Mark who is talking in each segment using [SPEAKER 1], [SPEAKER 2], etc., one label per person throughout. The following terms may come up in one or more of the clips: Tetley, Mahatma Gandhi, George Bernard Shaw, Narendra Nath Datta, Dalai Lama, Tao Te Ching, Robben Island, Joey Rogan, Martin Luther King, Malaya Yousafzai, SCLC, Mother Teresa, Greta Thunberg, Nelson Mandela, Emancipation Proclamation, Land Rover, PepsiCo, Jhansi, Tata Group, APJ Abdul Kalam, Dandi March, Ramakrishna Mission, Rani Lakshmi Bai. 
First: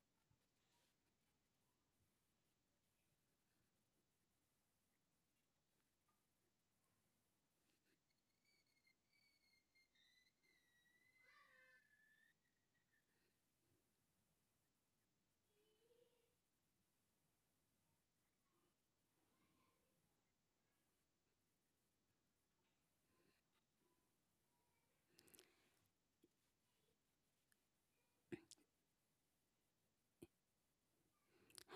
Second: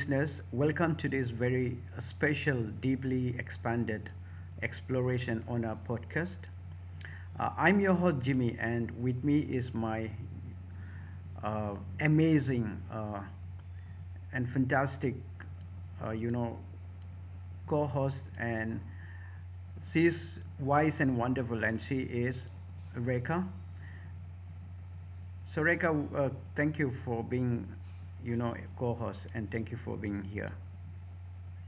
[SPEAKER 1] listeners. Welcome to this very special, deeply expanded exploration on our podcast. I'm your host, Jimmy, and with me is my amazing and fantastic, uh, you know, co host. And she's wise and wonderful, and she is Rekha. So Reka, uh, thank you for being, co-host, and thank you for being here.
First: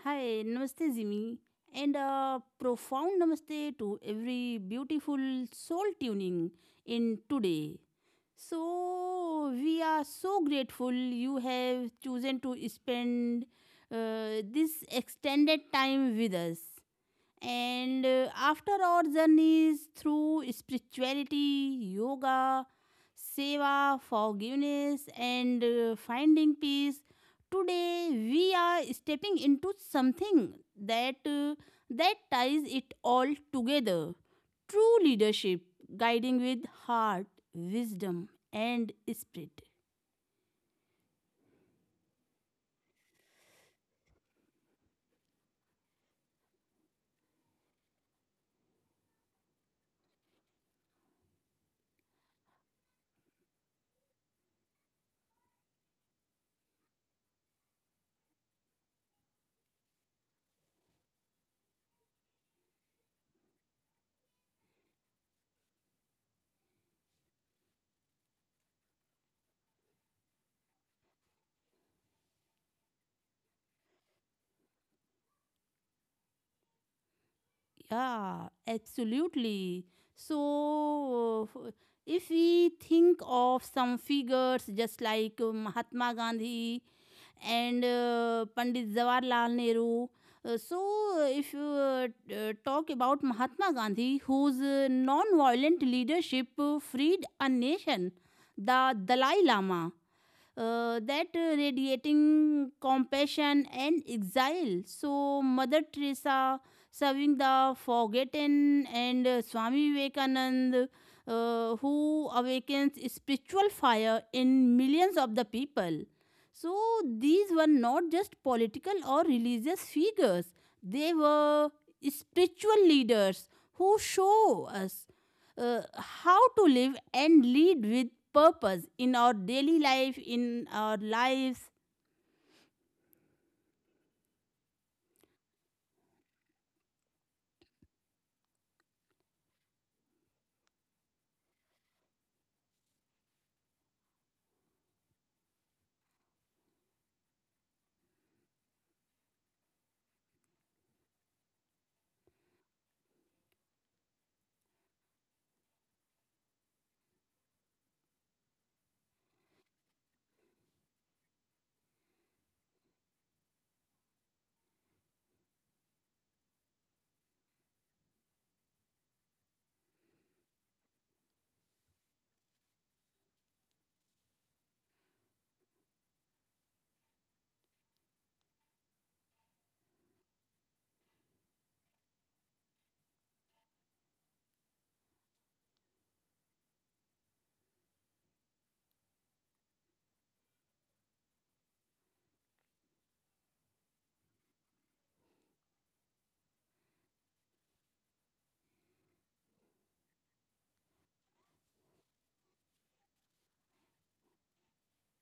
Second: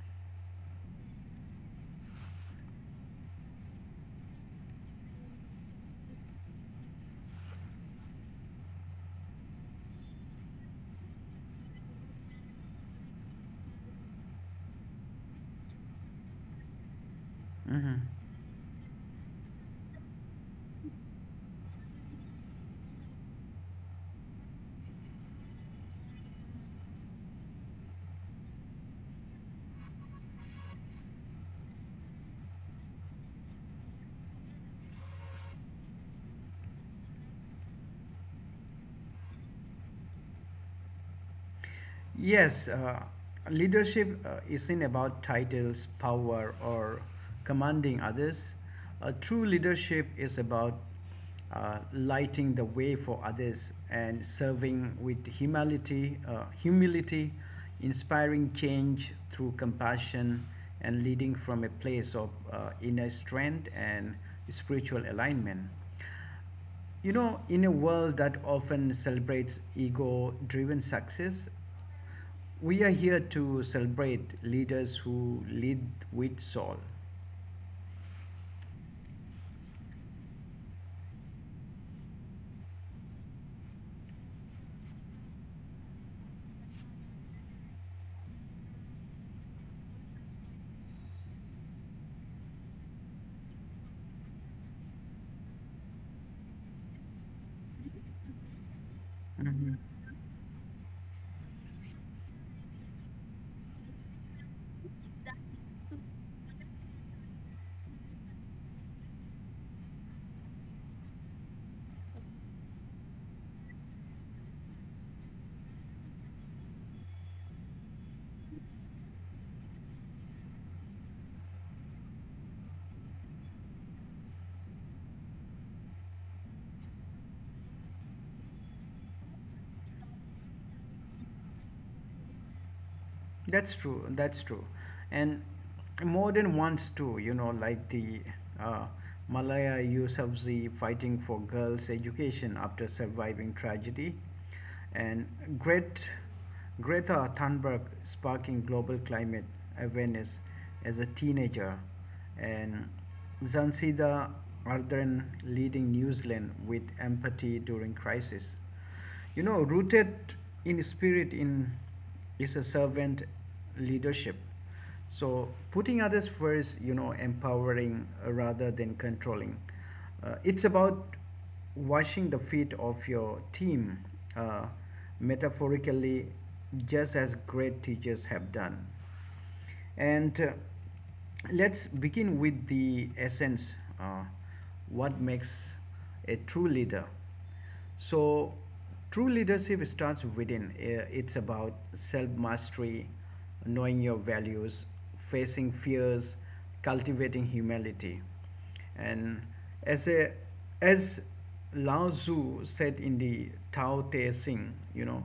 [SPEAKER 2] Hi, Namaste Jimmy, and a profound namaste to every beautiful soul tuning in today. So, we are so grateful you have chosen to spend this extended time with us.
[SPEAKER 1] Hmm.
[SPEAKER 2] And after our journeys through spirituality, yoga, seva, forgiveness, and finding peace, today we are stepping into something that uh, that ties it all together. True leadership, guiding with heart, wisdom, and spirit.
[SPEAKER 1] Yes, leadership isn't about titles, power, or commanding others. True leadership is about lighting the way for others and serving with humility, inspiring change through compassion, and leading from a place of inner strength and spiritual alignment. You know, in a world that often celebrates ego driven success, we are here to celebrate leaders who lead with soul.
[SPEAKER 2] Yeah, absolutely. So, if we think of some figures just like Mahatma Gandhi and Pandit Jawaharlal Nehru, uh, so if you talk about Mahatma Gandhi, whose non violent leadership freed a nation, the Dalai
[SPEAKER 1] Mhm.
[SPEAKER 2] Lama. That radiating compassion and exile. So, Mother Teresa serving the forgotten, and Swami Vivekananda, who awakens spiritual fire in millions of the people. So, these were not just political or religious figures, they were spiritual leaders who show us how to live and lead with purpose in our daily life, in our lives.
[SPEAKER 1] That's true. That's true, and more than once too. You know, like the uh, Malaya Yousafzai fighting for girls' education after surviving tragedy, and Gret, Greta Thunberg sparking global climate awareness as a teenager, and Zanzida Ardern leading New Zealand with empathy during crisis. You know, rooted in spirit in is a servant leadership. So putting others first, you know, empowering rather than controlling. It's about washing the feet of your team, uh, metaphorically, just as great teachers have done. And let's begin with the essence uh, what makes a true leader. So, true leadership starts within. It's about self mastery, knowing your values, facing fears, cultivating humility. And as a, as Lao Tzu said in the Tao Te Ching, you know,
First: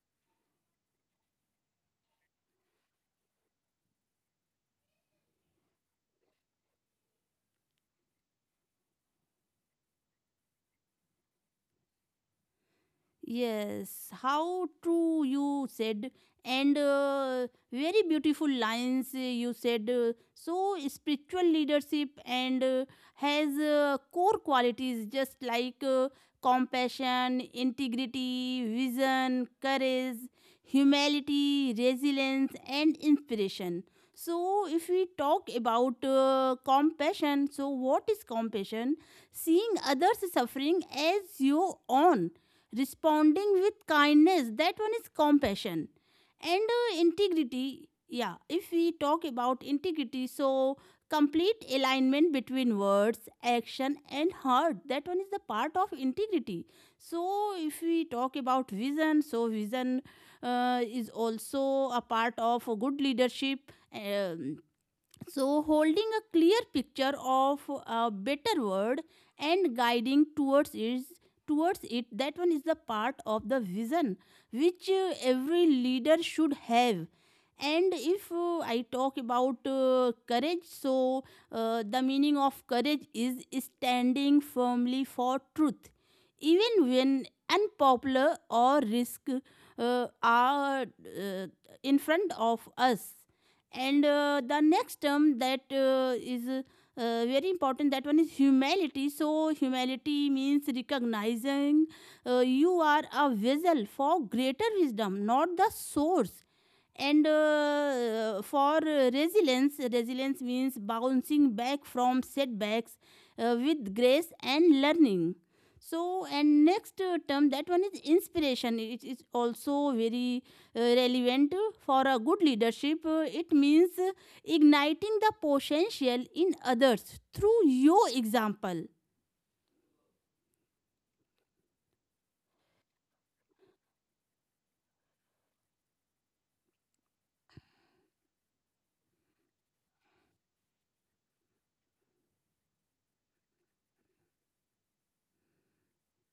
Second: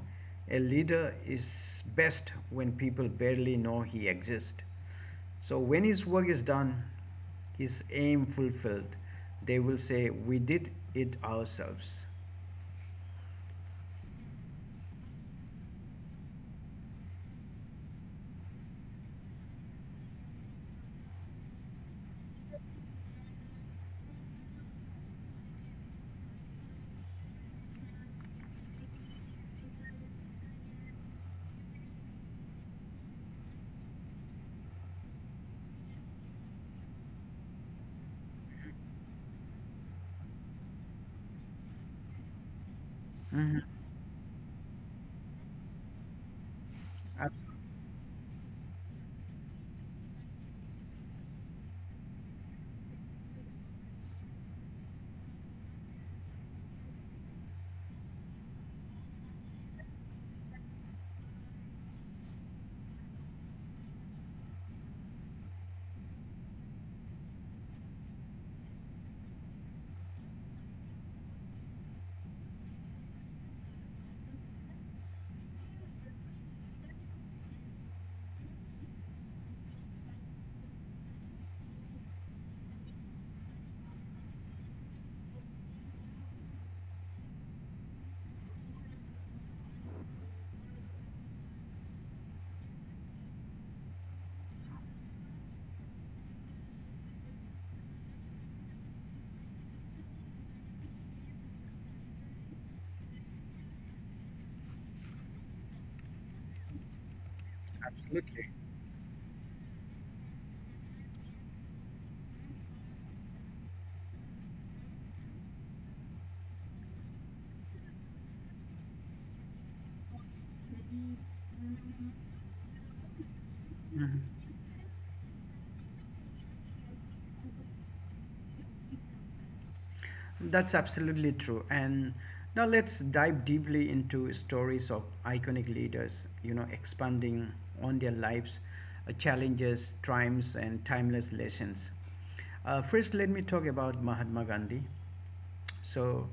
[SPEAKER 1] a leader is best when people barely know he exists. So when his work is done, his aim fulfilled, they will say, "We did it ourselves."
[SPEAKER 2] Yes, how true you said, and very beautiful lines you said. So, spiritual leadership, and has core qualities just like compassion, integrity, vision, courage, humility, resilience, and inspiration. So, if we talk about compassion, so what is compassion? Seeing others suffering as your own, responding
[SPEAKER 1] Mhm.
[SPEAKER 2] with kindness, that one is compassion. And
[SPEAKER 1] Ab-
[SPEAKER 2] integrity, yeah, if we talk about integrity, so complete alignment between words, action, and heart, that one is the part of integrity. So if we talk about vision, so vision is also a part of good leadership. So, holding a clear picture of a better world and guiding towards it, that one is the part of the vision which every leader should have. And if I talk about courage, so the meaning of courage is standing firmly for truth, even when unpopular or risk are in front of us. And the next term that is very important, that one is humility. So humility means recognizing you are a vessel for greater wisdom, not the source. And for resilience, resilience means bouncing back from setbacks with grace and learning. So, and next term, that one is inspiration, it is also very relevant for a good leadership. It means
[SPEAKER 1] mhm.
[SPEAKER 2] igniting the potential in others through your example.
[SPEAKER 1] That's absolutely true. And now let's dive deeply into stories of iconic leaders, you know, expanding on their lives, challenges, triumphs, and timeless lessons. First, let me talk about Mahatma Gandhi. So,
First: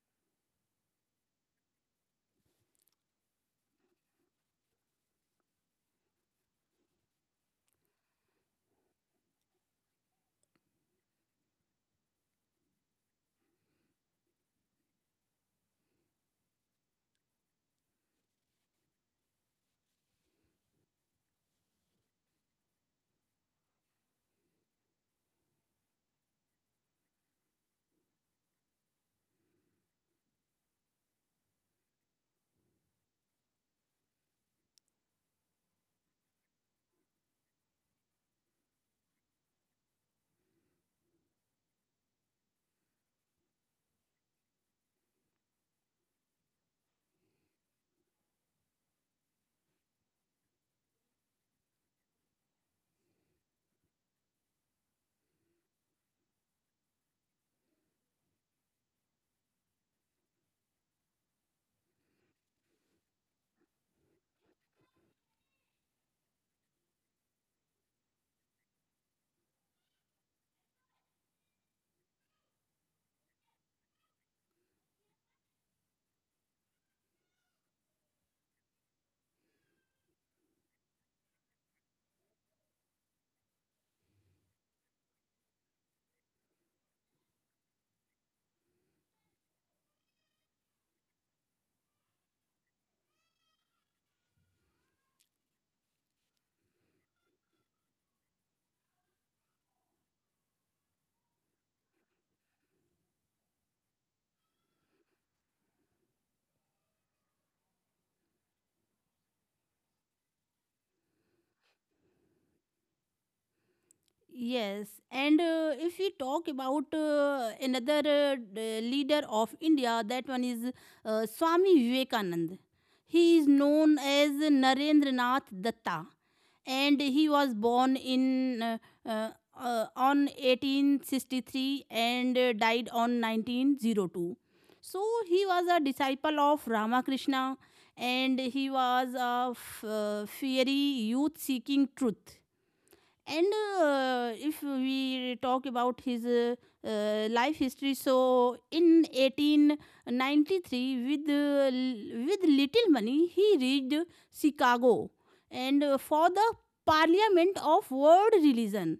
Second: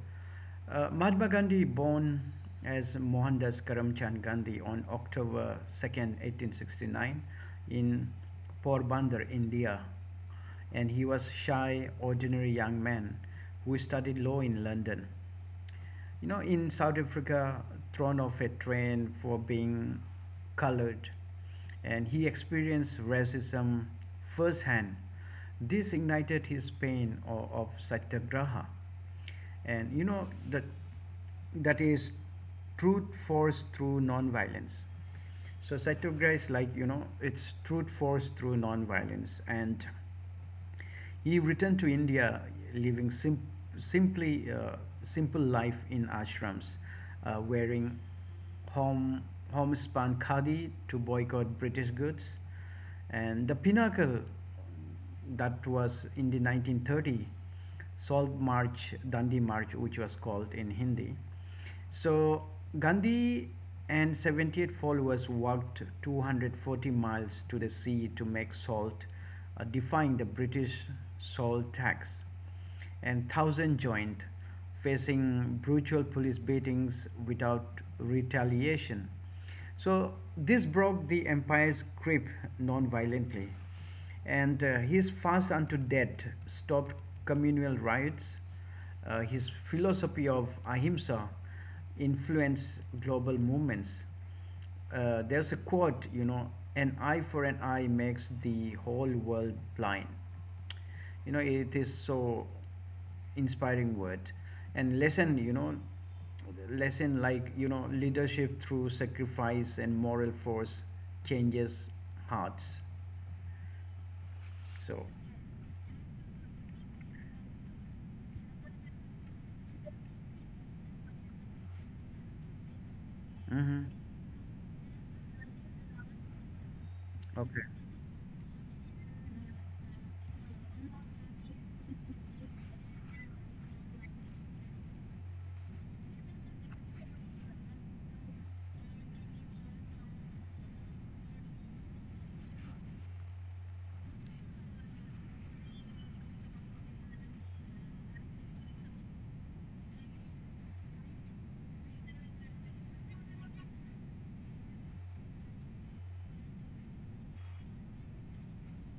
[SPEAKER 1] Mahatma Gandhi, born as Mohandas Karamchand Gandhi on October 2nd, 1869, in Porbandar, India, and he was shy, ordinary young man who studied law in London. You know, in South Africa, thrown off a train for being colored, and he experienced racism firsthand. This ignited his pain of satyagraha, and you know that that is truth force through non-violence. So satyagraha is like you know it's truth force through non-violence, and he returned to India, living sim- simply simple life in ashrams, wearing home homespun khadi to boycott British goods, and the pinnacle that was in the 1930 Salt March, Dandi March, which was called in Hindi. So Gandhi and 78 followers walked 240 miles to the sea to make salt, defying the British salt tax. And thousand joined, facing brutal police beatings without retaliation. So this broke the empire's grip non-violently, and his fast unto death stopped communal riots. His philosophy of ahimsa influenced global movements. There's a quote, you know, an eye for an eye makes the whole world blind, you know, it is so inspiring word and lesson, you know, lesson like you know leadership through sacrifice and moral force changes hearts.
[SPEAKER 2] Yes,
[SPEAKER 1] So
[SPEAKER 2] and if we talk about leader of India, that one is Swami Vivekanand. He is
[SPEAKER 1] mm-hmm.
[SPEAKER 2] known as Narendra Nath Datta, and he was
[SPEAKER 1] Okay.
[SPEAKER 2] born in uh, on 1863 and died on 1902. So he was a disciple of Ramakrishna, and he was a fiery youth seeking truth. And if we talk about his life history, so in 1893, with with little money he reached Chicago and for the parliament of world religion.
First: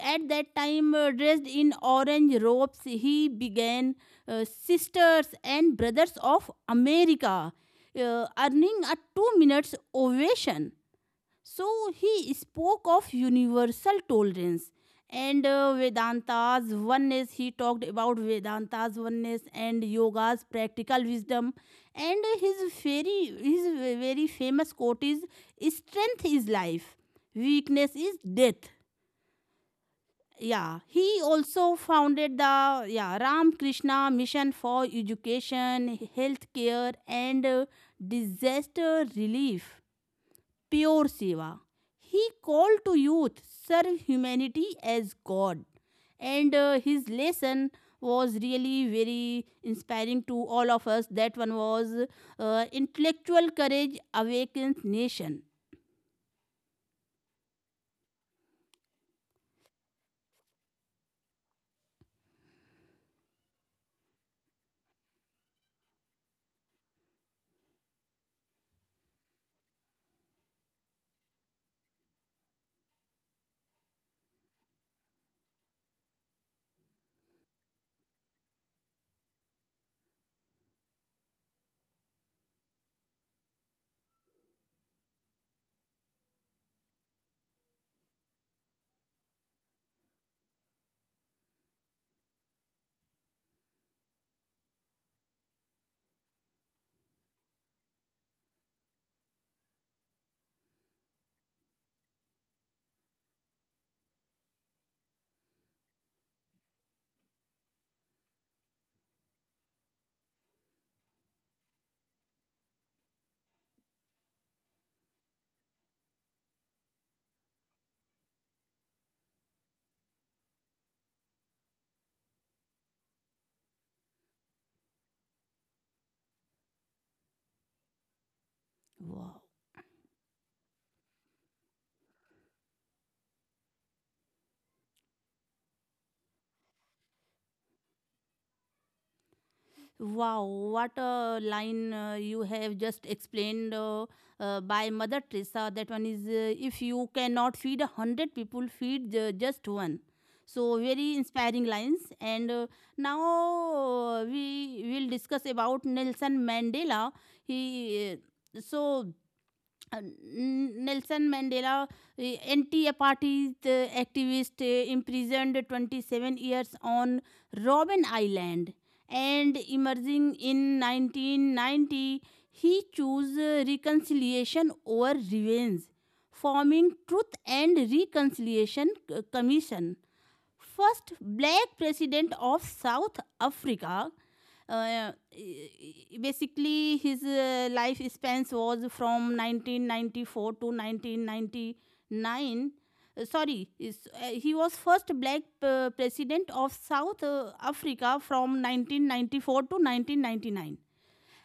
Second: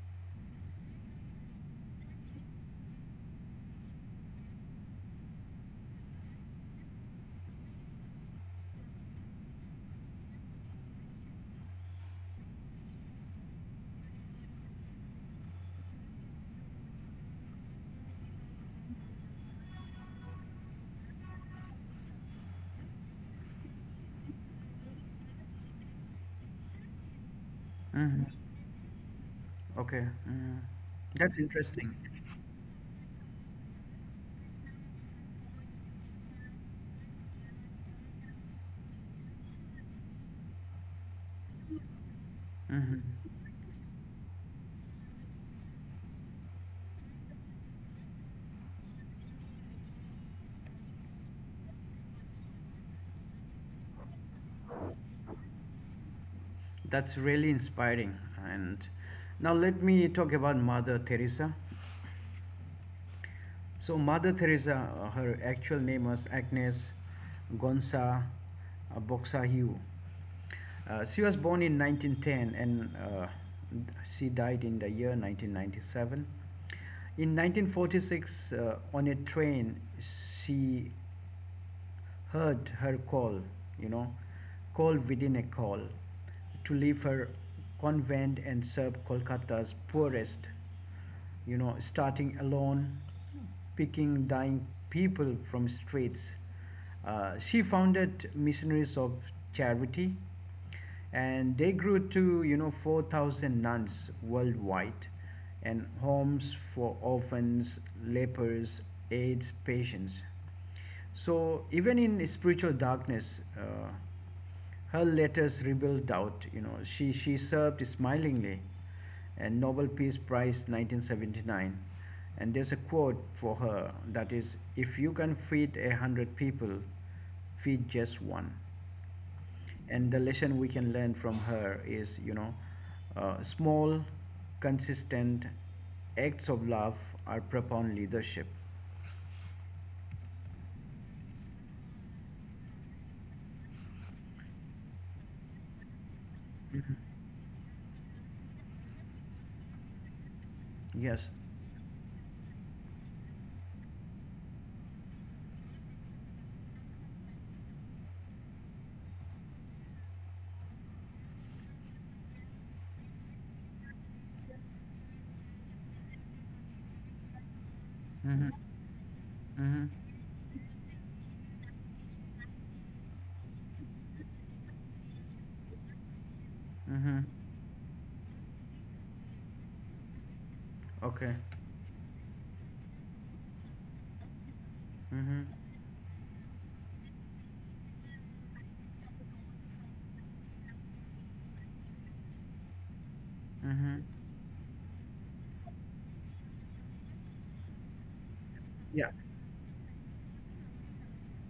[SPEAKER 2] At that time, dressed in orange robes, he began, sisters and brothers of America, earning a two minutes ovation. So he spoke of universal tolerance and Vedanta's oneness. He talked about Vedanta's oneness and yoga's practical wisdom. And his very famous quote is strength is life, weakness is
[SPEAKER 1] Mm-hmm.
[SPEAKER 2] death.
[SPEAKER 1] Okay. Mm-hmm.
[SPEAKER 2] Yeah, he
[SPEAKER 1] That's
[SPEAKER 2] also
[SPEAKER 1] interesting.
[SPEAKER 2] founded the, yeah, Ramakrishna Mission for Education, Healthcare, and Disaster Relief, pure Seva. He called to
[SPEAKER 1] Hmm.
[SPEAKER 2] youth, serve humanity as God. And his lesson was really very inspiring to all of us. That one was Intellectual Courage Awakens Nation.
[SPEAKER 1] That's really inspiring. And now let me talk about Mother Teresa. So Mother Teresa, her actual name was Agnes Gonza Boxahue. She was born in 1910 and she died in the year 1997. In 1946, on a train, she heard her call, you know, call within a call, to leave her convent and serve Kolkata's poorest, you know, starting alone, picking dying people from streets. She founded Missionaries of Charity, and they grew to you know 4,000 nuns worldwide, and homes for orphans, lepers, AIDS patients. So even in spiritual darkness, her letters rebuild doubt. You know, she served smilingly, and Nobel Peace Prize 1979. And there's a quote for her that is, "If you can feed 100 people, feed just one."
[SPEAKER 2] Wow.
[SPEAKER 1] And the lesson we can learn from her is, you know, small, consistent acts of love are profound leadership.
[SPEAKER 2] Wow, what a line you have just explained by Mother Teresa. That one is, if
[SPEAKER 1] Mhm.
[SPEAKER 2] you cannot feed 100 people, feed just one. So very
[SPEAKER 1] Yes.
[SPEAKER 2] inspiring lines. And now we will discuss about Nelson Mandela. He so uh, Nelson Mandela, anti-apartheid activist, imprisoned 27 years on Robben
[SPEAKER 1] Mhm.
[SPEAKER 2] Island, and
[SPEAKER 1] Mhm.
[SPEAKER 2] emerging in 1990, he chose reconciliation over revenge, forming
[SPEAKER 1] Mhm.
[SPEAKER 2] Truth and Reconciliation Commission, first
[SPEAKER 1] Okay.
[SPEAKER 2] black president of South Africa. Uh,
[SPEAKER 1] Mhm.
[SPEAKER 2] basically, his life spans was from 1994 to 1999.
[SPEAKER 1] Mhm.
[SPEAKER 2] He was first black president of South Africa from
[SPEAKER 1] Yeah,
[SPEAKER 2] 1994 to 1999.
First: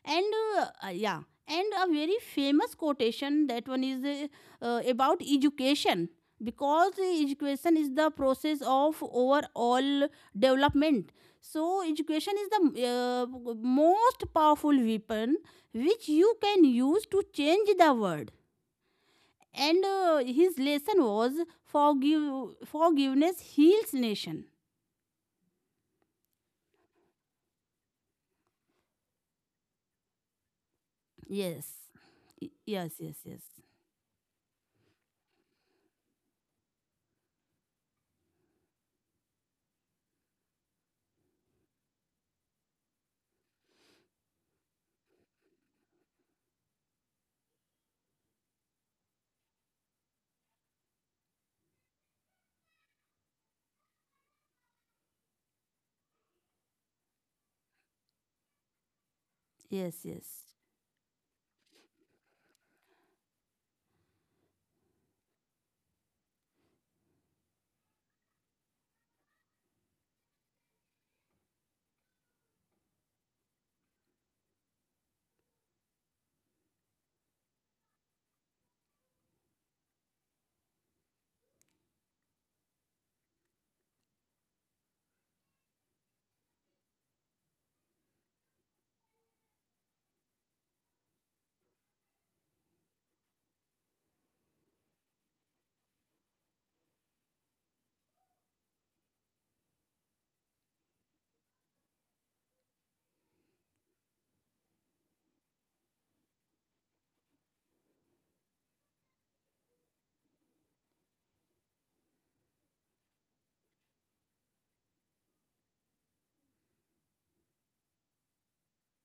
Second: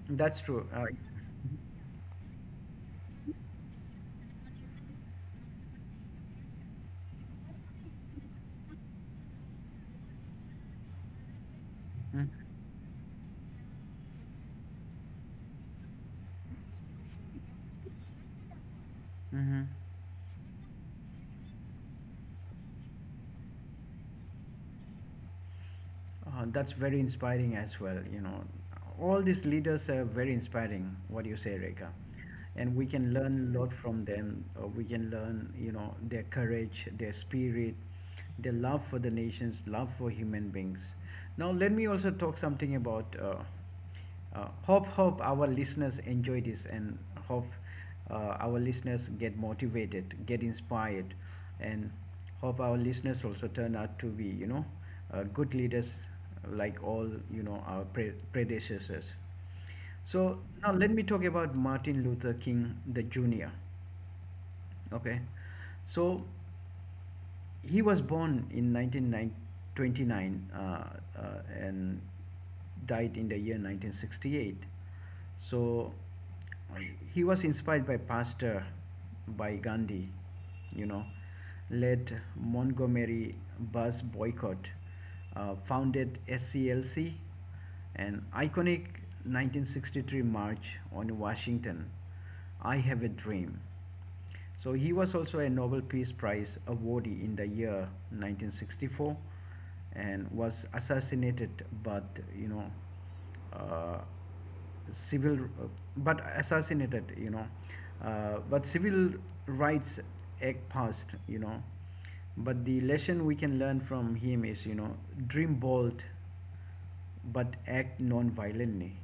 [SPEAKER 2] and
[SPEAKER 1] that's true.
[SPEAKER 2] uh, uh, yeah and a very famous quotation, that one is about education, because education is the process of overall development. So
[SPEAKER 1] Mhm.
[SPEAKER 2] education is the most powerful weapon which you can use to change the world.
[SPEAKER 1] Mhm.
[SPEAKER 2] And his lesson was forgive, forgiveness heals nation.
[SPEAKER 1] That's very inspiring as well. You know, all these leaders are very inspiring. What do you say,
[SPEAKER 2] Yes.
[SPEAKER 1] Reka?
[SPEAKER 2] Y-
[SPEAKER 1] And we
[SPEAKER 2] yes
[SPEAKER 1] can
[SPEAKER 2] yes yes
[SPEAKER 1] learn a lot from them. We can learn, you know, their courage, their spirit, their love for the nations, love for human beings. Now, let me also talk something about hope our listeners enjoy this and hope our listeners get motivated, get inspired, and hope our listeners also turn out to be you know good leaders like all you know our predecessors.
[SPEAKER 2] Yes,
[SPEAKER 1] So
[SPEAKER 2] yes,
[SPEAKER 1] now let me talk about Martin Luther King the Jr. Okay. So he was born in 1929 and died in the year 1968. So he was inspired by Pastor, by Gandhi, you know, led Montgomery bus boycott, founded SCLC, an iconic 1963 march on Washington. I have a dream, so he was also a Nobel Peace Prize awardee in the year 1964 and was assassinated, but you know uh, civil but assassinated you know but civil rights act passed, you know, but the lesson we can learn from him is, you know, dream bold but act non-violently.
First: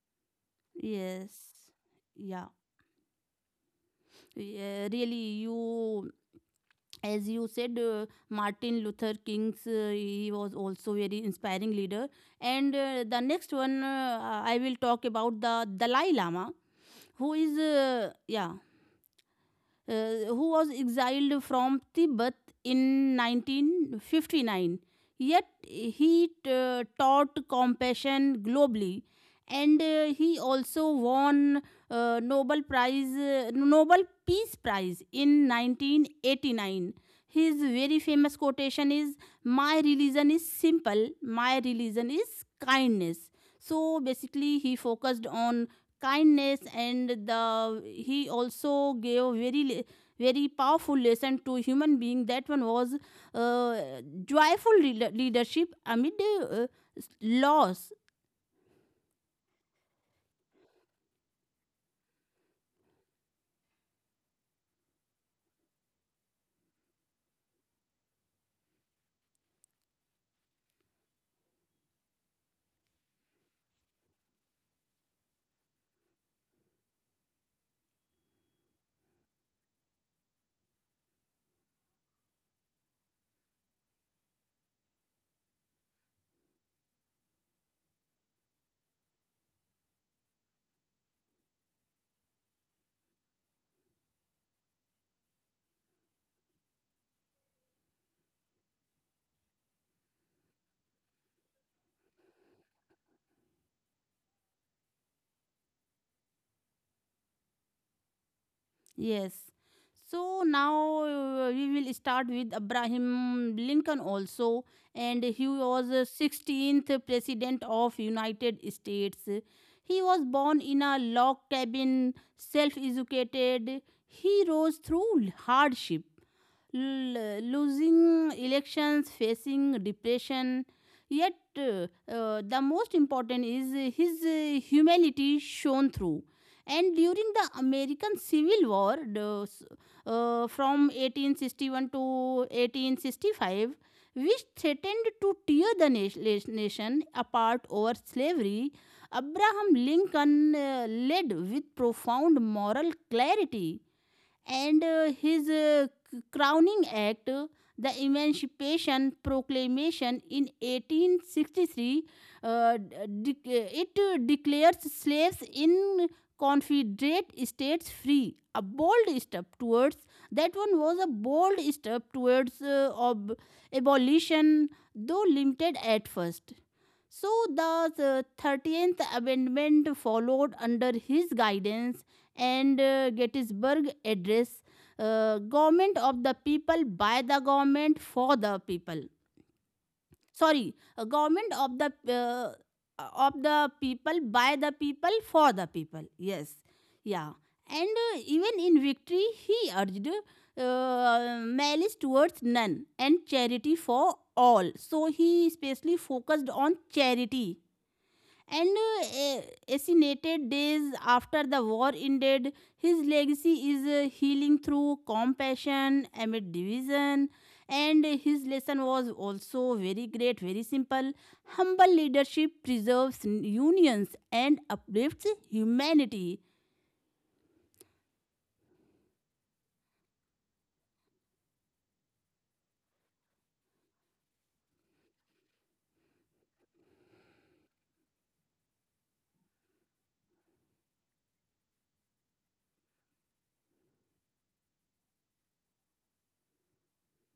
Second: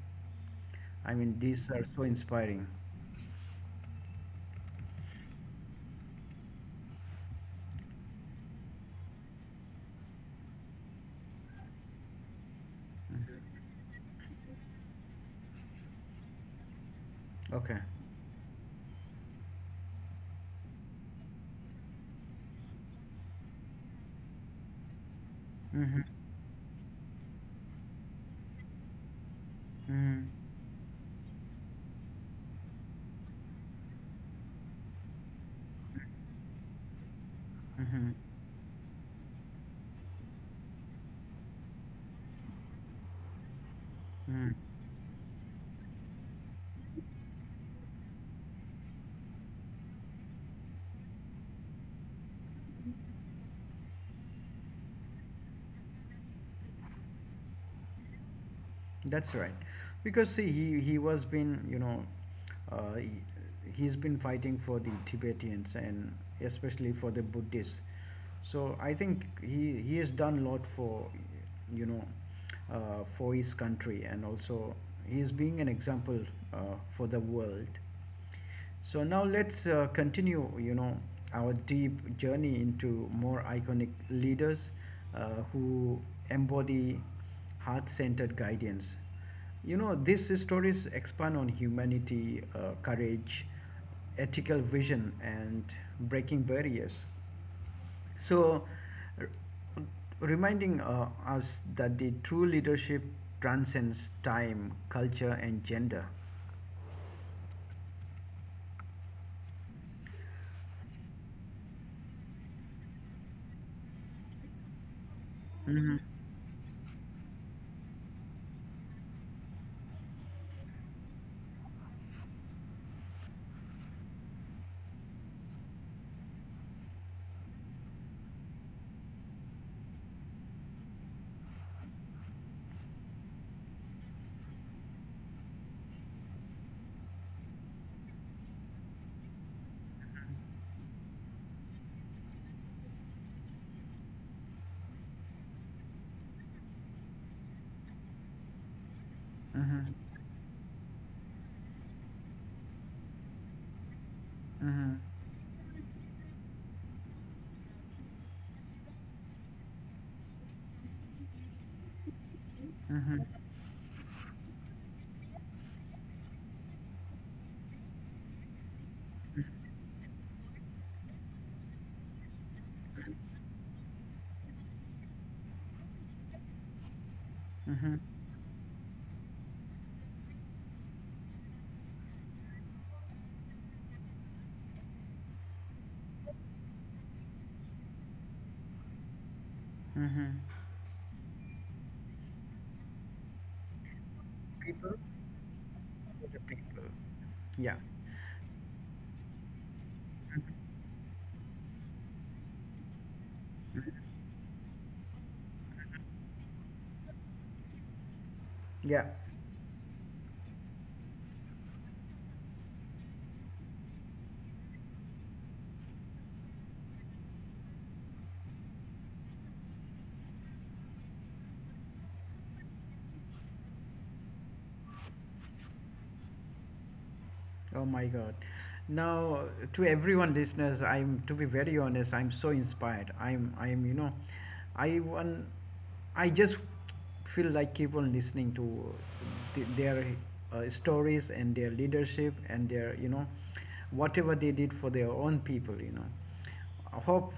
[SPEAKER 1] I mean
[SPEAKER 2] yes.
[SPEAKER 1] these are so
[SPEAKER 2] Yeah.
[SPEAKER 1] inspiring.
[SPEAKER 2] Yeah, really, you, as you said, Martin Luther King's, he was also very inspiring leader. And the next one, I will talk about the Dalai Lama, who is,
[SPEAKER 1] Okay.
[SPEAKER 2] who was exiled from Tibet in 1959. Yet
[SPEAKER 1] Mm-hmm.
[SPEAKER 2] he taught compassion globally, and
[SPEAKER 1] Mm-hmm.
[SPEAKER 2] he also won Nobel Prize, Nobel Peace Prize in 1989. His very
[SPEAKER 1] Mm-hmm.
[SPEAKER 2] famous quotation is, "My religion is simple. My religion is kindness." So
[SPEAKER 1] Mm-hmm.
[SPEAKER 2] basically, he focused on kindness. And the, he also gave very powerful lesson to human being, that one was joyful leadership amid uh, loss.
[SPEAKER 1] That's right. Because see, he was been you know, uh, he, he's been fighting for the Tibetans and especially for the Buddhists. So I think he has done a lot for you know, for his country and also he's being an example for the world. So now let's continue, you know, our deep journey into more iconic leaders who embody heart-centered guidance. You know, these stories expand on humanity, courage, ethical vision, and breaking barriers. So, r- reminding us that the true leadership transcends time, culture, and gender.
[SPEAKER 2] Yes, so now we will start with Abraham Lincoln also, and he was
[SPEAKER 1] Hmm.
[SPEAKER 2] the 16th president of United States. He was born in a log cabin, self-educated. He rose through hardship, losing elections, facing depression. Yet, the most important is his humanity shone through. And during the American Civil War, the, from 1861 to 1865, which threatened to tear the nation apart over slavery, Abraham
[SPEAKER 1] Hmm.
[SPEAKER 2] Lincoln led with profound moral clarity. And
[SPEAKER 1] Mm-hmm.
[SPEAKER 2] his crowning act, the Emancipation Proclamation in 1863,
[SPEAKER 1] Mm-hmm.
[SPEAKER 2] de- it declares slaves in Confederate states free. A bold step towards, that one was a bold step towards abolition, though limited at first. So
[SPEAKER 1] Mm-hmm.
[SPEAKER 2] the 13th Amendment followed under his guidance. And Gettysburg Address, government of the people by the government for the people.
[SPEAKER 1] Mm-hmm.
[SPEAKER 2] Sorry, government of the people by the
[SPEAKER 1] People,
[SPEAKER 2] people for the people.
[SPEAKER 1] the
[SPEAKER 2] Yes,
[SPEAKER 1] people.
[SPEAKER 2] yeah.
[SPEAKER 1] Yeah.
[SPEAKER 2] And even in victory, he urged malice towards none and charity for all. So he especially focused on charity. and
[SPEAKER 1] Yeah.
[SPEAKER 2] uh, eh, Assassinated days after the war ended. His legacy is healing through compassion amid division. And his lesson was also very great, very simple. Humble leadership preserves unions and uplifts humanity.
[SPEAKER 1] Oh my God. Now, to everyone listeners, I'm to be very honest, I'm so inspired. I'm you know, I want I just feel like keep on listening to their stories and their leadership and their you know whatever they did for their own people, you know. I hope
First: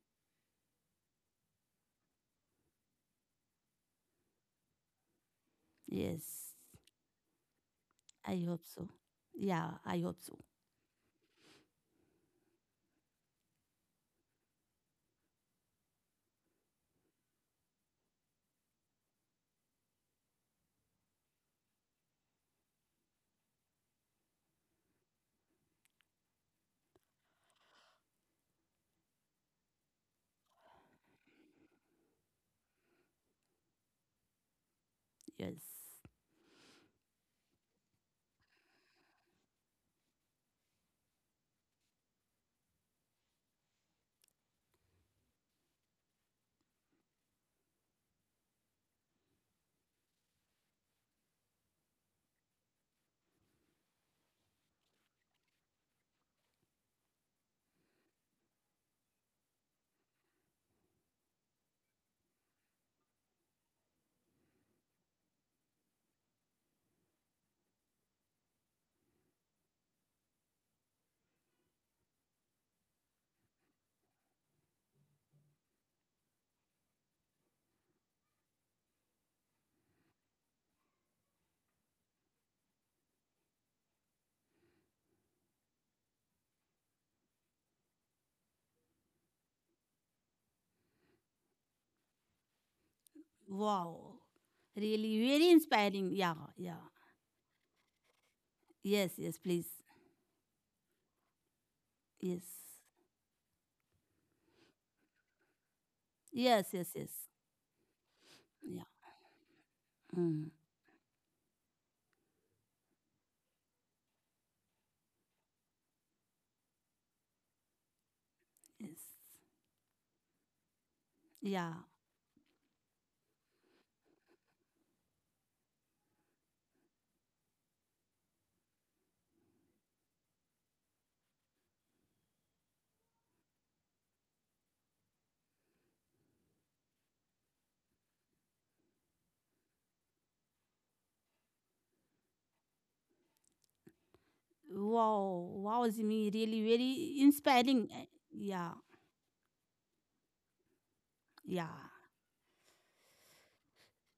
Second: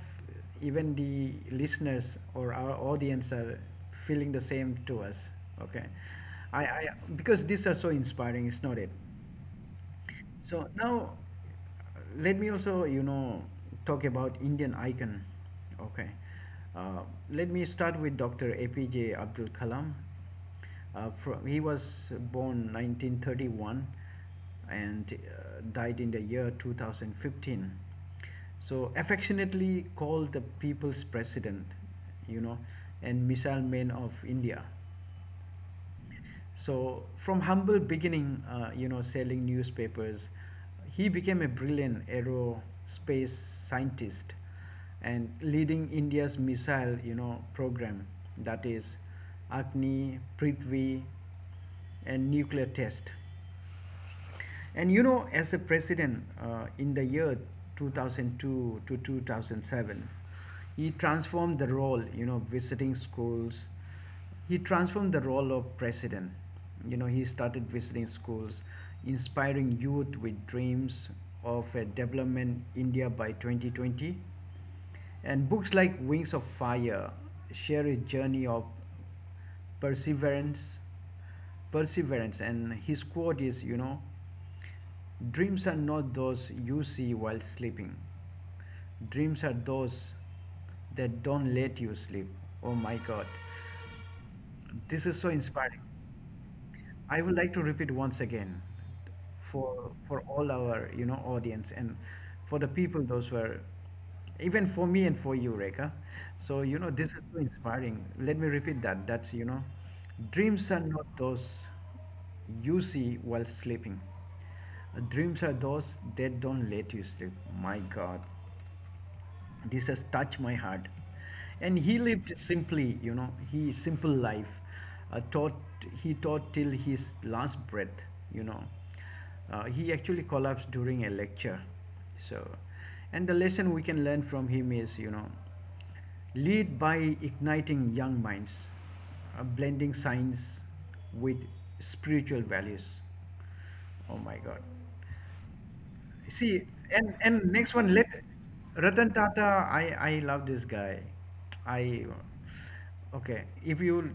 [SPEAKER 1] even the listeners or our audience are feeling the same to us. Okay.
[SPEAKER 2] Yes,
[SPEAKER 1] I, because these are so
[SPEAKER 2] I
[SPEAKER 1] inspiring,
[SPEAKER 2] hope
[SPEAKER 1] it's not
[SPEAKER 2] so.
[SPEAKER 1] it.
[SPEAKER 2] Yeah, I hope so.
[SPEAKER 1] So now, let me also, you know, talk about Indian icon. Okay. Uh, let me start with Dr. APJ Abdul Kalam. He was born 1931 and died in the year 2015. So affectionately called the people's president, you know, and missile man of India.
[SPEAKER 2] Yes.
[SPEAKER 1] So, from humble beginning, you know, selling newspapers, he became a brilliant aerospace scientist and leading India's missile, you know, program that is Agni, Prithvi, and nuclear test. And you know, as a president in the year 2002 to 2007, he transformed the role, you know, visiting schools. He transformed the role of president. You know, he started visiting schools, inspiring youth with dreams of a development India by 2020. And books like Wings of Fire share a journey of perseverance perseverance and his quote is, you know, dreams are not those you see while sleeping, dreams are those that don't let you sleep. Oh my god,
[SPEAKER 2] Wow.
[SPEAKER 1] this
[SPEAKER 2] Really,
[SPEAKER 1] is so
[SPEAKER 2] very
[SPEAKER 1] inspiring.
[SPEAKER 2] inspiring. Yeah, yeah.
[SPEAKER 1] I would like to repeat once again
[SPEAKER 2] Yes, yes, please.
[SPEAKER 1] for all our you know audience and
[SPEAKER 2] Yes.
[SPEAKER 1] for the people those were even for me and for you Reka. So
[SPEAKER 2] Yes,
[SPEAKER 1] you
[SPEAKER 2] yes,
[SPEAKER 1] know
[SPEAKER 2] yes.
[SPEAKER 1] this is so inspiring. Let me
[SPEAKER 2] Yeah.
[SPEAKER 1] repeat that. That's you know
[SPEAKER 2] Mm,
[SPEAKER 1] dreams are not those you see while sleeping. Dreams are those that don't let you sleep. My God,
[SPEAKER 2] yes.
[SPEAKER 1] this has touched my heart,
[SPEAKER 2] Yeah.
[SPEAKER 1] and he lived simply, you know, he simple life, taught he taught till his last breath, you know, he actually collapsed during a lecture. So and the lesson we can learn from him is, you know, lead by igniting young minds, blending science with spiritual values. Oh my god.
[SPEAKER 2] Wow. Wow, Jimmy. Really
[SPEAKER 1] See, and
[SPEAKER 2] very
[SPEAKER 1] and next
[SPEAKER 2] inspiring.
[SPEAKER 1] one, let
[SPEAKER 2] Yeah.
[SPEAKER 1] Ratan Tata. I love this guy.
[SPEAKER 2] Yeah.
[SPEAKER 1] I okay. If you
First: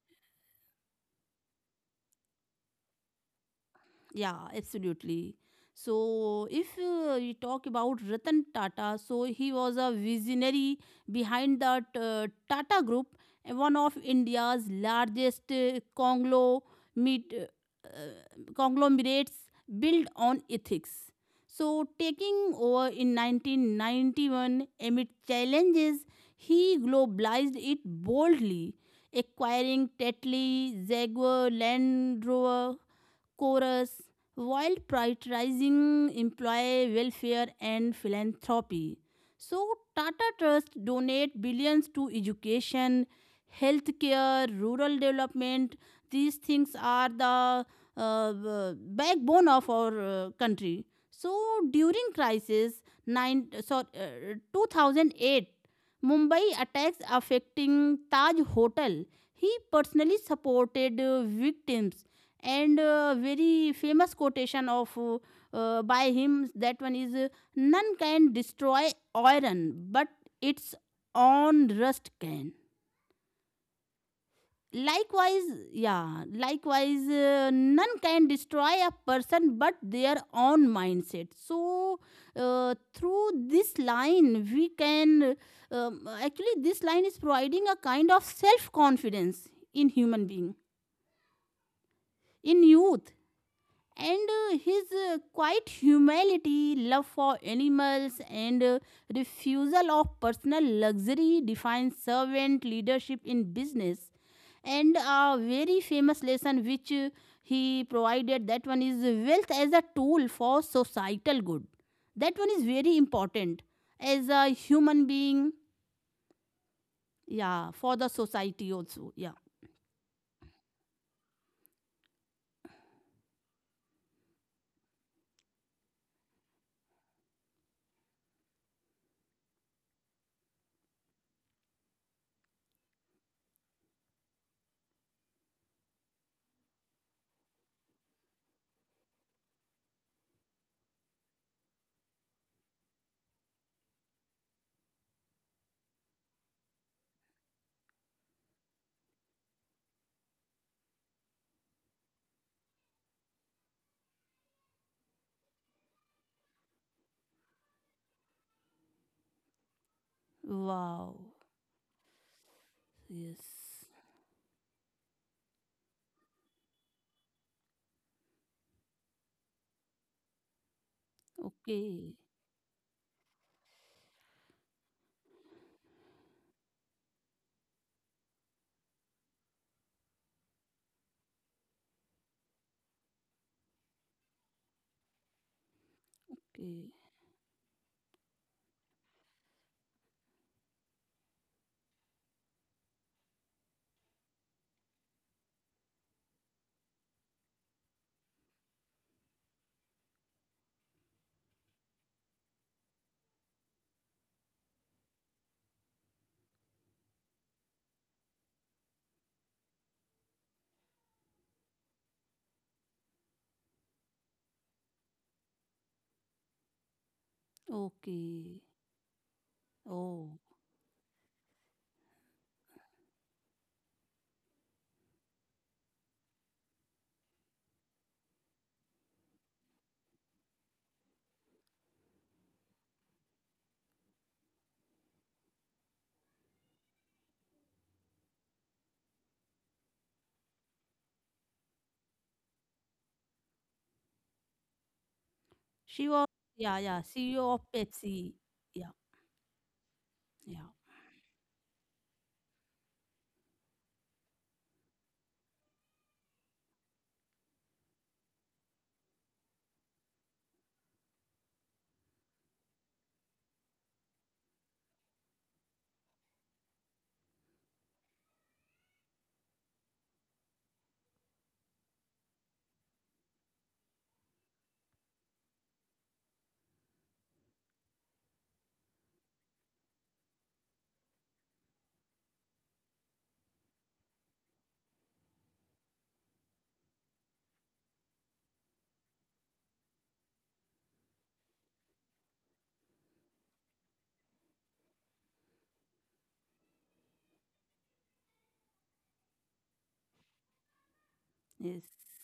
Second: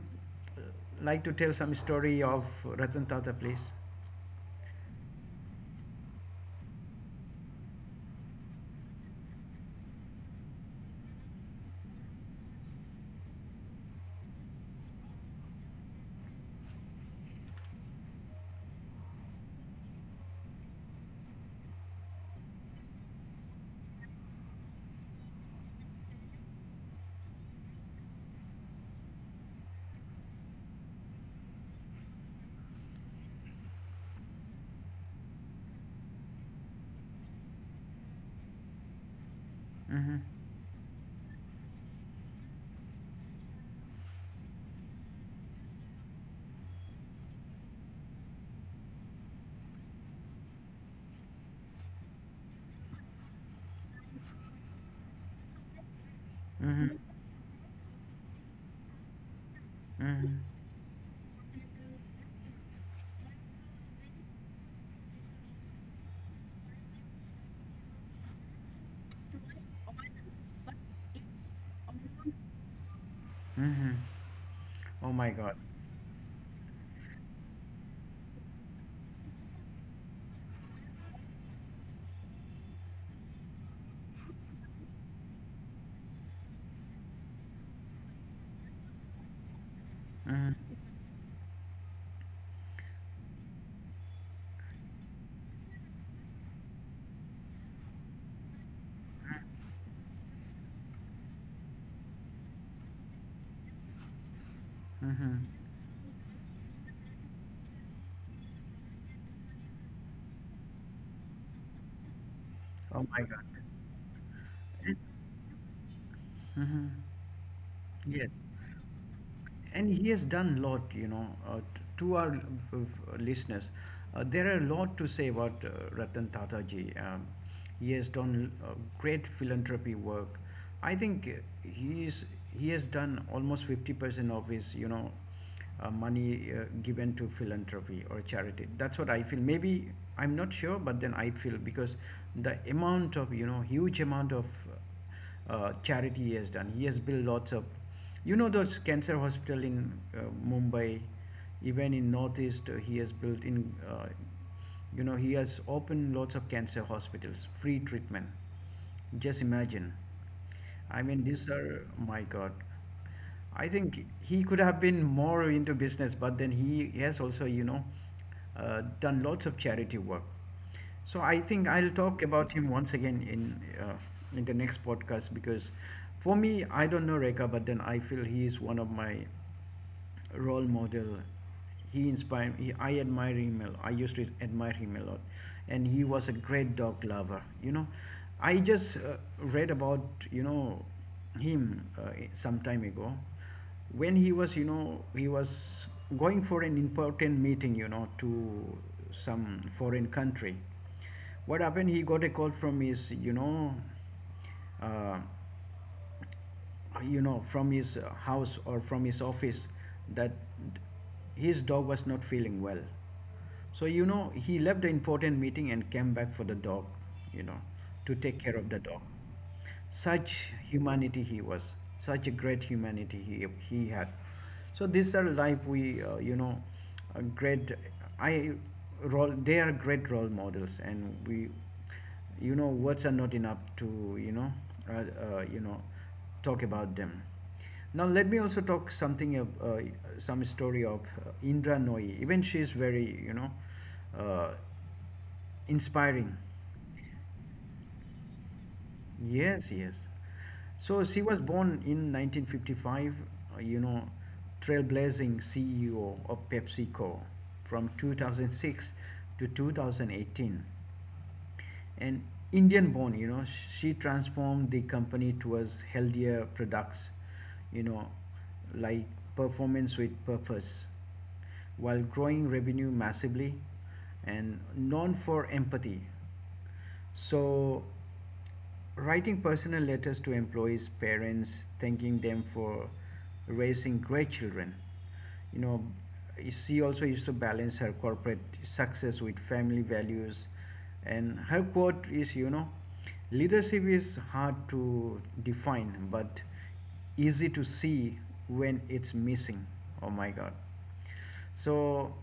[SPEAKER 1] like to tell some story of Ratan Tata, please.
[SPEAKER 2] Yeah, absolutely. So, if we talk about Ratan Tata, so he was a visionary behind the Tata Group, one of India's largest conglomerates built on ethics. So, taking over in 1991 amid challenges, he globalized it boldly, acquiring Tetley, Jaguar, Land Rover, Chorus, while prioritizing employee welfare and philanthropy. So,
[SPEAKER 1] Mm-hmm.
[SPEAKER 2] Tata Trust donate billions to education, healthcare, rural development. These things are the uh, backbone of our country. So, during crisis nine, so, 2008, Mumbai
[SPEAKER 1] Mm-hmm.
[SPEAKER 2] attacks affecting Taj Hotel. He personally
[SPEAKER 1] Mm-hmm.
[SPEAKER 2] supported victims. And very famous quotation of by him, that one is, none can destroy iron but its own rust can.
[SPEAKER 1] Mm-hmm. Oh my
[SPEAKER 2] Likewise,
[SPEAKER 1] God.
[SPEAKER 2] none can destroy a person but their own mindset. So through this line we can, actually this line is providing a kind of self confidence in human being,
[SPEAKER 1] Mm-hmm.
[SPEAKER 2] in youth. And his quiet humility, love for animals, and refusal of personal luxury defines servant leadership in business. And a
[SPEAKER 1] Mm-hmm.
[SPEAKER 2] very famous lesson which he provided, that one is wealth as a tool for societal good. That one is very
[SPEAKER 1] Oh my God.
[SPEAKER 2] important as a human being,
[SPEAKER 1] Mm-hmm.
[SPEAKER 2] yeah, for the
[SPEAKER 1] Yes.
[SPEAKER 2] society also. Yeah.
[SPEAKER 1] And he has done a lot, you know, to our uh, listeners. There are a lot to say about Ratan Tata ji. He has done great philanthropy work. I think he has done almost 50% of his, you know, money given to philanthropy or charity. That's what I feel. Maybe I'm not sure, but then I feel because the amount of, you know, huge amount of charity he has done. He has built lots of, those cancer hospital in Mumbai, even in Northeast, he has built in, he has opened lots of cancer hospitals, free treatment. Just imagine. I mean,
[SPEAKER 2] Wow.
[SPEAKER 1] these are, my God. I
[SPEAKER 2] Yes.
[SPEAKER 1] think he could have been more into business, but then he has also, done lots of charity work. So I think I'll
[SPEAKER 2] Okay.
[SPEAKER 1] talk about him once again uh, in the next podcast because for me, I don't know Reka, but then I feel he is one of my role model. He inspired me. I admire him a lot. I used to admire him a lot. And he was a great
[SPEAKER 2] Okay.
[SPEAKER 1] dog lover. I just read about, you know, him some time ago when he was, you know, he was going for an important meeting, you know, to some foreign country. What happened? He got a call from his, uh, from his house or from his office that his dog was not feeling well. So, you know, he left the important meeting and came back for the dog, you know, to take care
[SPEAKER 2] Okay.
[SPEAKER 1] of the dog.
[SPEAKER 2] Oh.
[SPEAKER 1] Such humanity he was, such a great humanity he had. So, these are like we, you know, a great, I, role, they are great role models and we. Words are not enough to uh, uh, you know talk about them. Now let me also talk something of some story of Indra Nooyi. Even she is very uh,
[SPEAKER 2] She was,
[SPEAKER 1] inspiring.
[SPEAKER 2] yeah, yeah, CEO of Pepsi. Yeah,
[SPEAKER 1] Yes, yes.
[SPEAKER 2] yeah,
[SPEAKER 1] So she was born in 1955, uh, you know, trailblazing CEO of PepsiCo from 2006 to 2018. An Indian born, you know, she transformed the company towards healthier products, you know, like performance with purpose, while growing revenue massively and known for empathy. So writing personal letters to employees' parents, thanking them for raising great children. You know, she also used to balance her corporate success with family values. And her quote is, you know, leadership is hard to define, but easy to see when it's missing. Oh my God.
[SPEAKER 2] yes.
[SPEAKER 1] So,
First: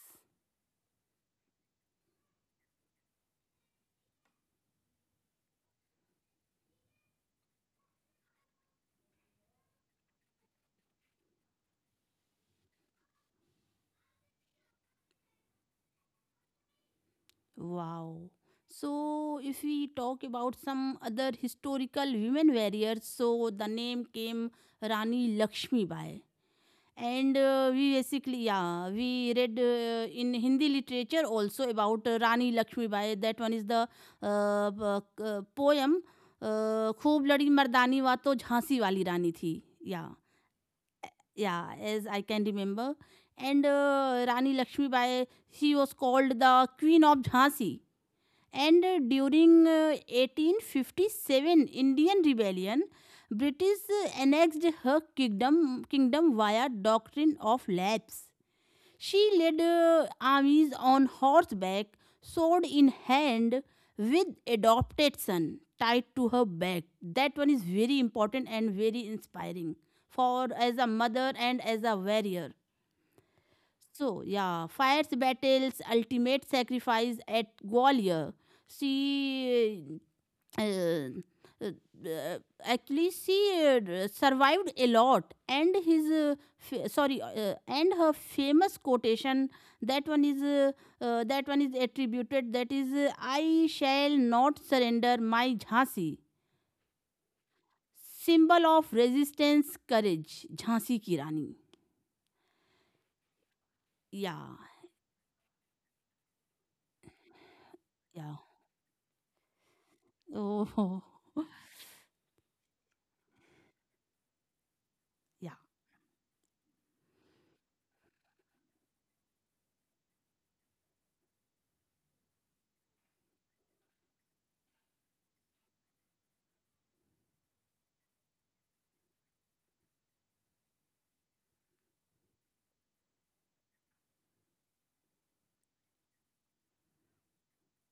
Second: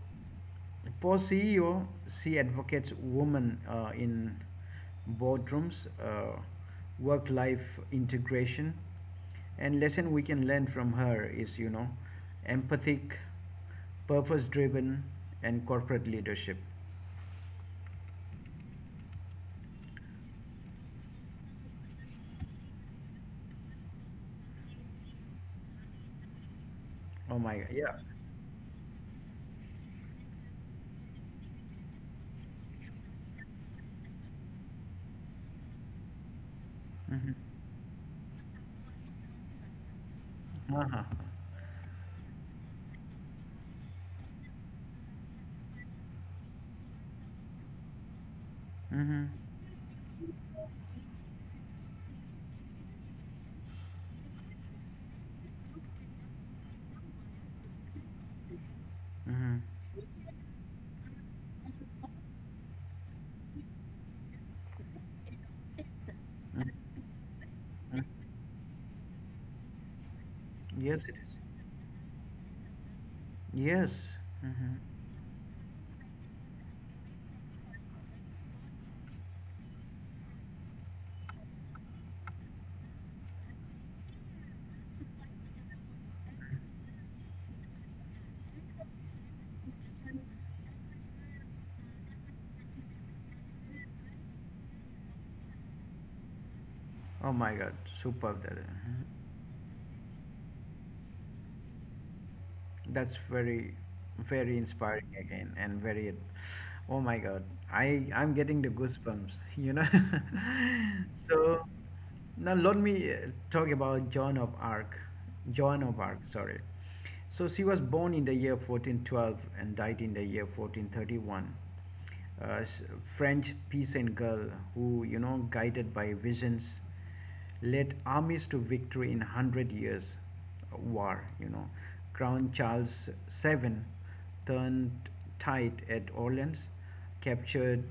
[SPEAKER 1] Posseo, she advocates women in boardrooms, work life integration, and lesson we can learn from her is, you know, empathic, purpose driven, and corporate leadership.
[SPEAKER 2] Wow. So, if we talk about some other historical women warriors, so the name came, Rani Lakshmi Bai. And
[SPEAKER 1] Oh my God, yeah.
[SPEAKER 2] we basically, yeah, we read in Hindi literature also about Rani Lakshmi Bai. That one is the poem, खूब
[SPEAKER 1] Hmm.
[SPEAKER 2] लड़ी मर्दानी वा तो झांसी वाली रानी थी या,
[SPEAKER 1] Uh-huh.
[SPEAKER 2] yeah, as I can remember. And Rani Lakshmibai, she was called the queen of Jhansi. And
[SPEAKER 1] Mm-hmm.
[SPEAKER 2] during 1857 Indian rebellion, British annexed her kingdom, kingdom via doctrine of lapse. She
[SPEAKER 1] Mm-hmm.
[SPEAKER 2] led armies on horseback, sword in hand, with adopted son tied to her
[SPEAKER 1] Mm-hmm.
[SPEAKER 2] back. That one is very important and very inspiring for as a
[SPEAKER 1] Yes, it
[SPEAKER 2] mother
[SPEAKER 1] is.
[SPEAKER 2] and as a warrior.
[SPEAKER 1] Yes.
[SPEAKER 2] So yeah,
[SPEAKER 1] Mm-hmm.
[SPEAKER 2] fierce battles, ultimate sacrifice at Gwalior. She uh, uh, uh, actually she survived a lot. And his f- sorry and her famous quotation, that one is uh, that one is attributed, that is, I shall not surrender my Jhansi.
[SPEAKER 1] Oh my God, superb that.
[SPEAKER 2] Symbol of
[SPEAKER 1] Mhm.
[SPEAKER 2] resistance, courage, Jhansi ki Rani.
[SPEAKER 1] That's very,
[SPEAKER 2] Yeah.
[SPEAKER 1] very inspiring again, and very, oh my God, I'm
[SPEAKER 2] Yeah.
[SPEAKER 1] getting the goosebumps, you know.
[SPEAKER 2] Oh.
[SPEAKER 1] So now let me talk about
[SPEAKER 2] Yeah.
[SPEAKER 1] Joan of Arc, sorry. So she was born in the year 1412 and died in the year 1431. uh, French peasant girl who, you know, guided by visions, led armies to victory in Hundred Years' War. You know, Crown Charles VII turned tide at Orleans, captured,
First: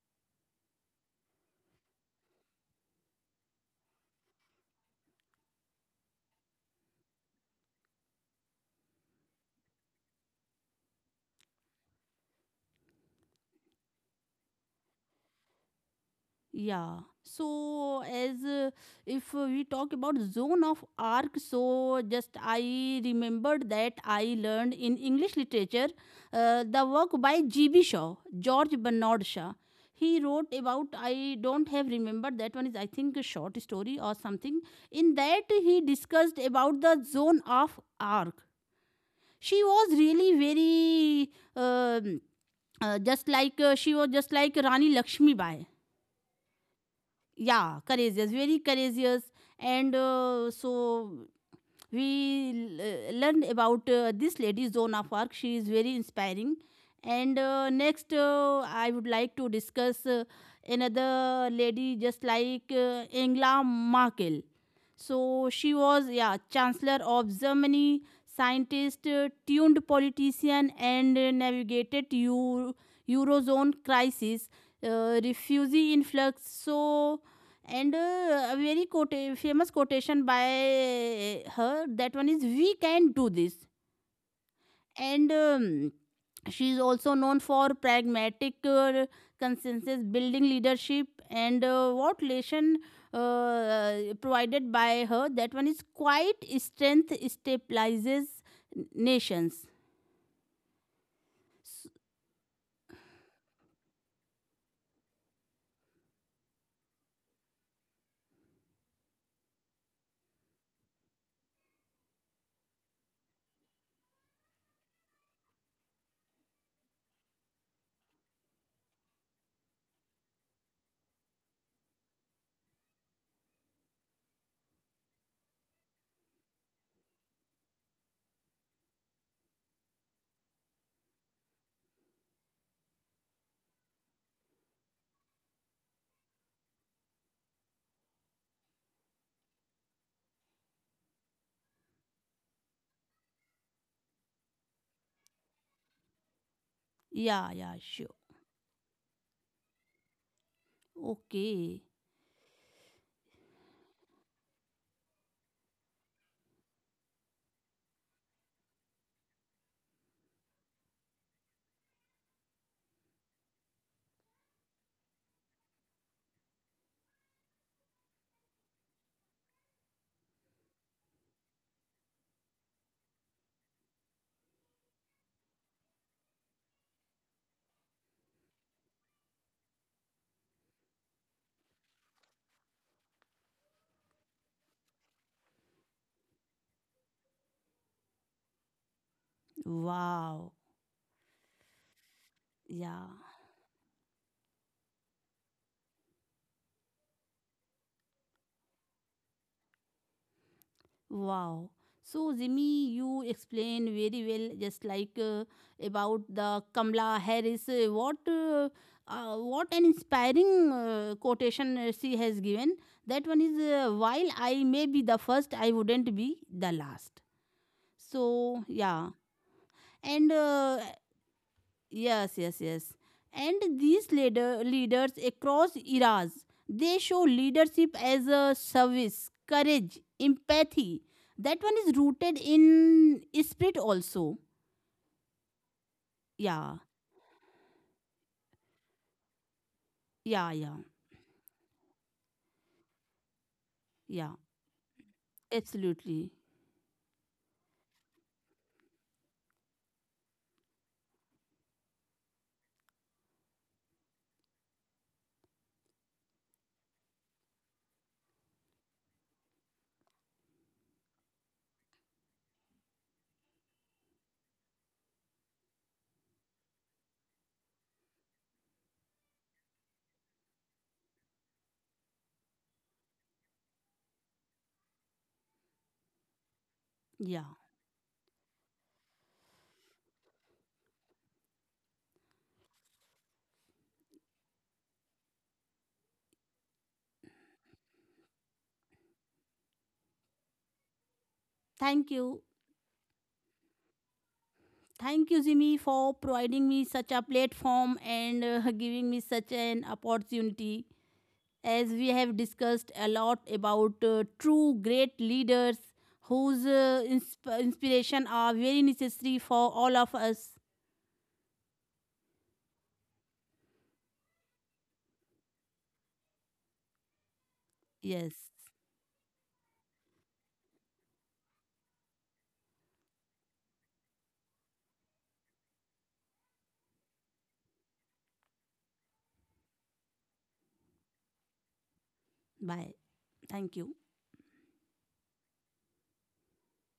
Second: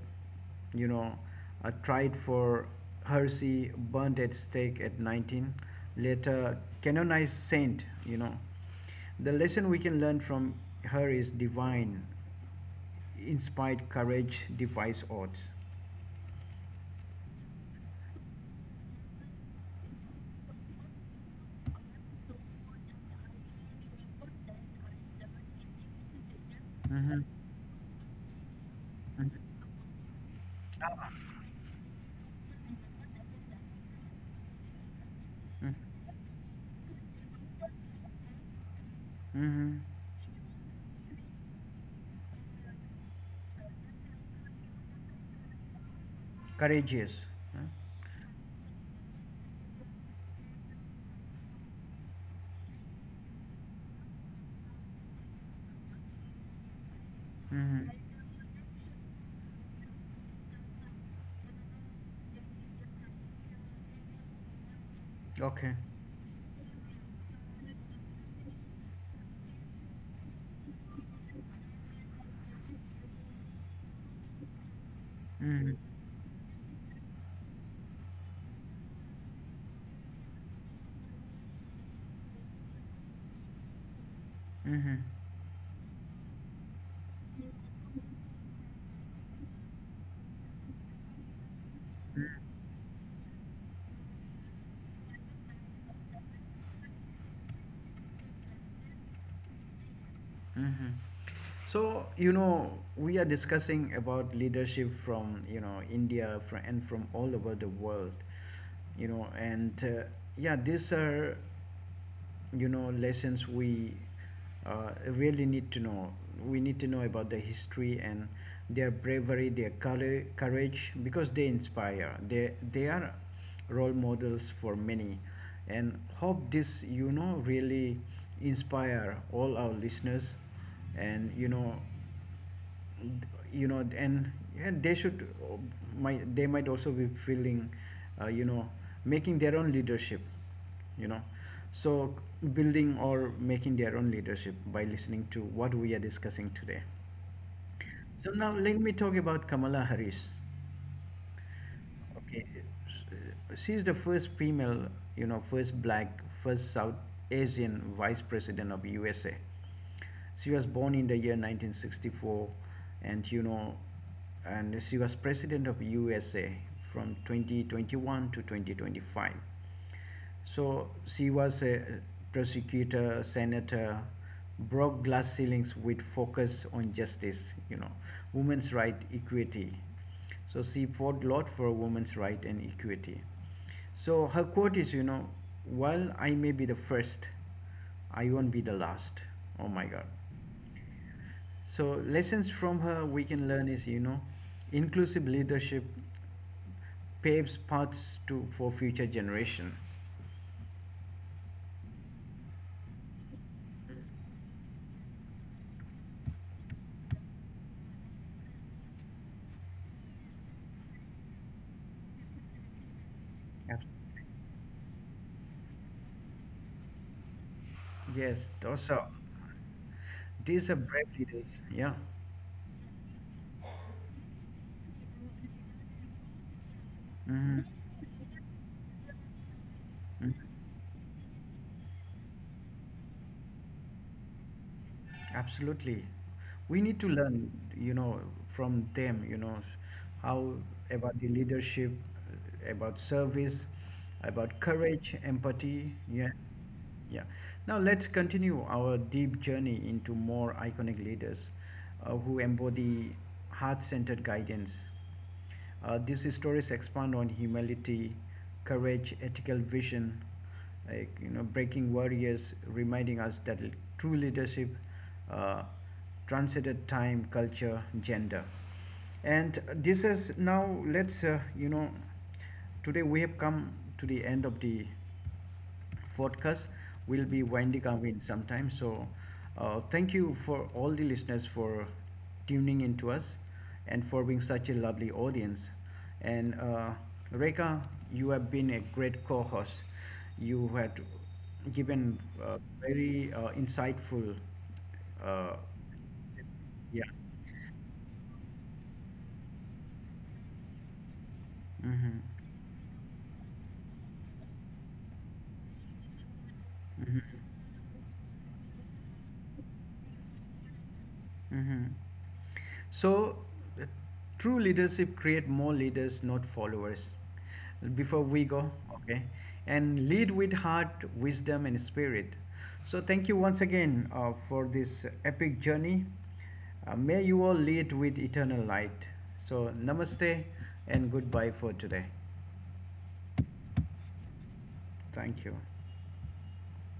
[SPEAKER 1] you know, tried for heresy, burned at stake at 19, later canonized saint. You know, the lesson we can learn from her is divine inspired courage defies odds.
[SPEAKER 2] Yeah. So, as if we talk about Zone of Arc, so just I remembered that I learned in English literature the work
[SPEAKER 1] Mhm.
[SPEAKER 2] by GB. Shaw, George Bernard
[SPEAKER 1] Mhm.
[SPEAKER 2] Shaw. He wrote about,
[SPEAKER 1] Ah.
[SPEAKER 2] I don't have remembered that one is, I think, a short story or something. In that,
[SPEAKER 1] Mhm.
[SPEAKER 2] he discussed about the Zone of Arc. She
[SPEAKER 1] Mhm.
[SPEAKER 2] was really very, just like, she was just like Rani Lakshmi Bai.
[SPEAKER 1] Courageous.
[SPEAKER 2] Yeah, courageous, very courageous. And learned about this lady Zona Fark, she is very inspiring. And
[SPEAKER 1] Mhm.
[SPEAKER 2] next I would like to discuss another lady just like Angela Merkel. So she
[SPEAKER 1] Okay.
[SPEAKER 2] was, yeah, chancellor of Germany, scientist tuned politician, and navigated eurozone crisis,
[SPEAKER 1] Mhm.
[SPEAKER 2] refugee influx. And a very famous quotation by her, that one is, we can do this.
[SPEAKER 1] Mhm.
[SPEAKER 2] And she is also known for pragmatic consensus building leadership. And uh, what
[SPEAKER 1] Mhm.
[SPEAKER 2] lesson uh, provided by her, that one is, quite strength stabilizes nations.
[SPEAKER 1] Hmm.
[SPEAKER 2] S-
[SPEAKER 1] So you know we are discussing about leadership from, you know, India, from, and from all over the world, you know, and yeah, these are, you know, lessons we really need to know. We need to know about the history and their bravery, their courage, courage because they inspire. They are role models for many, and hope this, you know, really inspire all our listeners, and you know and they should might, they might also be feeling uh, you know making their own leadership, you know, so building or making their own leadership by listening to what we are discussing today.
[SPEAKER 2] yeah, yeah, sure.
[SPEAKER 1] So now let me talk about Kamala Harris.
[SPEAKER 2] Okay.
[SPEAKER 1] Okay, she's the first female, you know, first black, first South Asian vice president of USA. She was born in the year 1964, and you know, and she was president of USA from 2021 to 2025. So she was a prosecutor, senator, broke glass ceilings with focus on justice, you know, women's right, equity. So she fought a lot for women's right and equity. So her quote is, you know, while I may be the first, I won't be the last. Oh my God.
[SPEAKER 2] Wow.
[SPEAKER 1] So lessons from her
[SPEAKER 2] Yeah.
[SPEAKER 1] we can learn is, you know, inclusive leadership paves paths to for future generation.
[SPEAKER 2] Wow. So, Jimmy, you explain very well, just like about the Kamala Harris. What what an inspiring quotation she has given. That one is,
[SPEAKER 1] Absolutely.
[SPEAKER 2] while I may be the first, I wouldn't be the last.
[SPEAKER 1] Yes,
[SPEAKER 2] So,
[SPEAKER 1] those are
[SPEAKER 2] yeah. And
[SPEAKER 1] these are brave leaders. Yeah.
[SPEAKER 2] yes, yes, yes. And these leaders across eras, they show
[SPEAKER 1] Hmm.
[SPEAKER 2] leadership as a service, courage,
[SPEAKER 1] Hmm.
[SPEAKER 2] empathy. That one is rooted in spirit also.
[SPEAKER 1] Absolutely. We
[SPEAKER 2] Yeah,
[SPEAKER 1] need to learn, you know, from them, you know,
[SPEAKER 2] yeah,
[SPEAKER 1] how
[SPEAKER 2] yeah,
[SPEAKER 1] about the leadership, about service,
[SPEAKER 2] yeah.
[SPEAKER 1] about courage, empathy. Yeah.
[SPEAKER 2] Absolutely.
[SPEAKER 1] Yeah. Now let's continue our deep journey into more iconic leaders who embody heart centered guidance. These stories expand on humility, courage, ethical vision, like, you know, breaking barriers, reminding us that true leadership uh, transcended time, culture, gender. And this is now. Let's, today we have come to the end of the podcast, will be
[SPEAKER 2] Yeah.
[SPEAKER 1] windy coming sometime. So, thank you for all the listeners for tuning in to us and for being such a lovely audience. And Reka, you have been a great co-host. You had
[SPEAKER 2] Thank
[SPEAKER 1] given
[SPEAKER 2] you.
[SPEAKER 1] very insightful.
[SPEAKER 2] Thank you,
[SPEAKER 1] Uh,
[SPEAKER 2] Zimi, for providing me
[SPEAKER 1] yeah.
[SPEAKER 2] such a platform and giving me such an opportunity. As
[SPEAKER 1] Mm-hmm.
[SPEAKER 2] we
[SPEAKER 1] Mm-hmm.
[SPEAKER 2] have discussed a lot about true great leaders, whose inspiration are very necessary for all of us.
[SPEAKER 1] Hmm. So, uh, true leadership create more leaders, not followers. Before
[SPEAKER 2] Yes.
[SPEAKER 1] we go, okay, and lead with heart, wisdom, and spirit. So, thank you once again for this epic journey. May you all lead with eternal light. So, namaste and goodbye for today.
[SPEAKER 2] Bye. Thank you.
[SPEAKER 1] Thank you.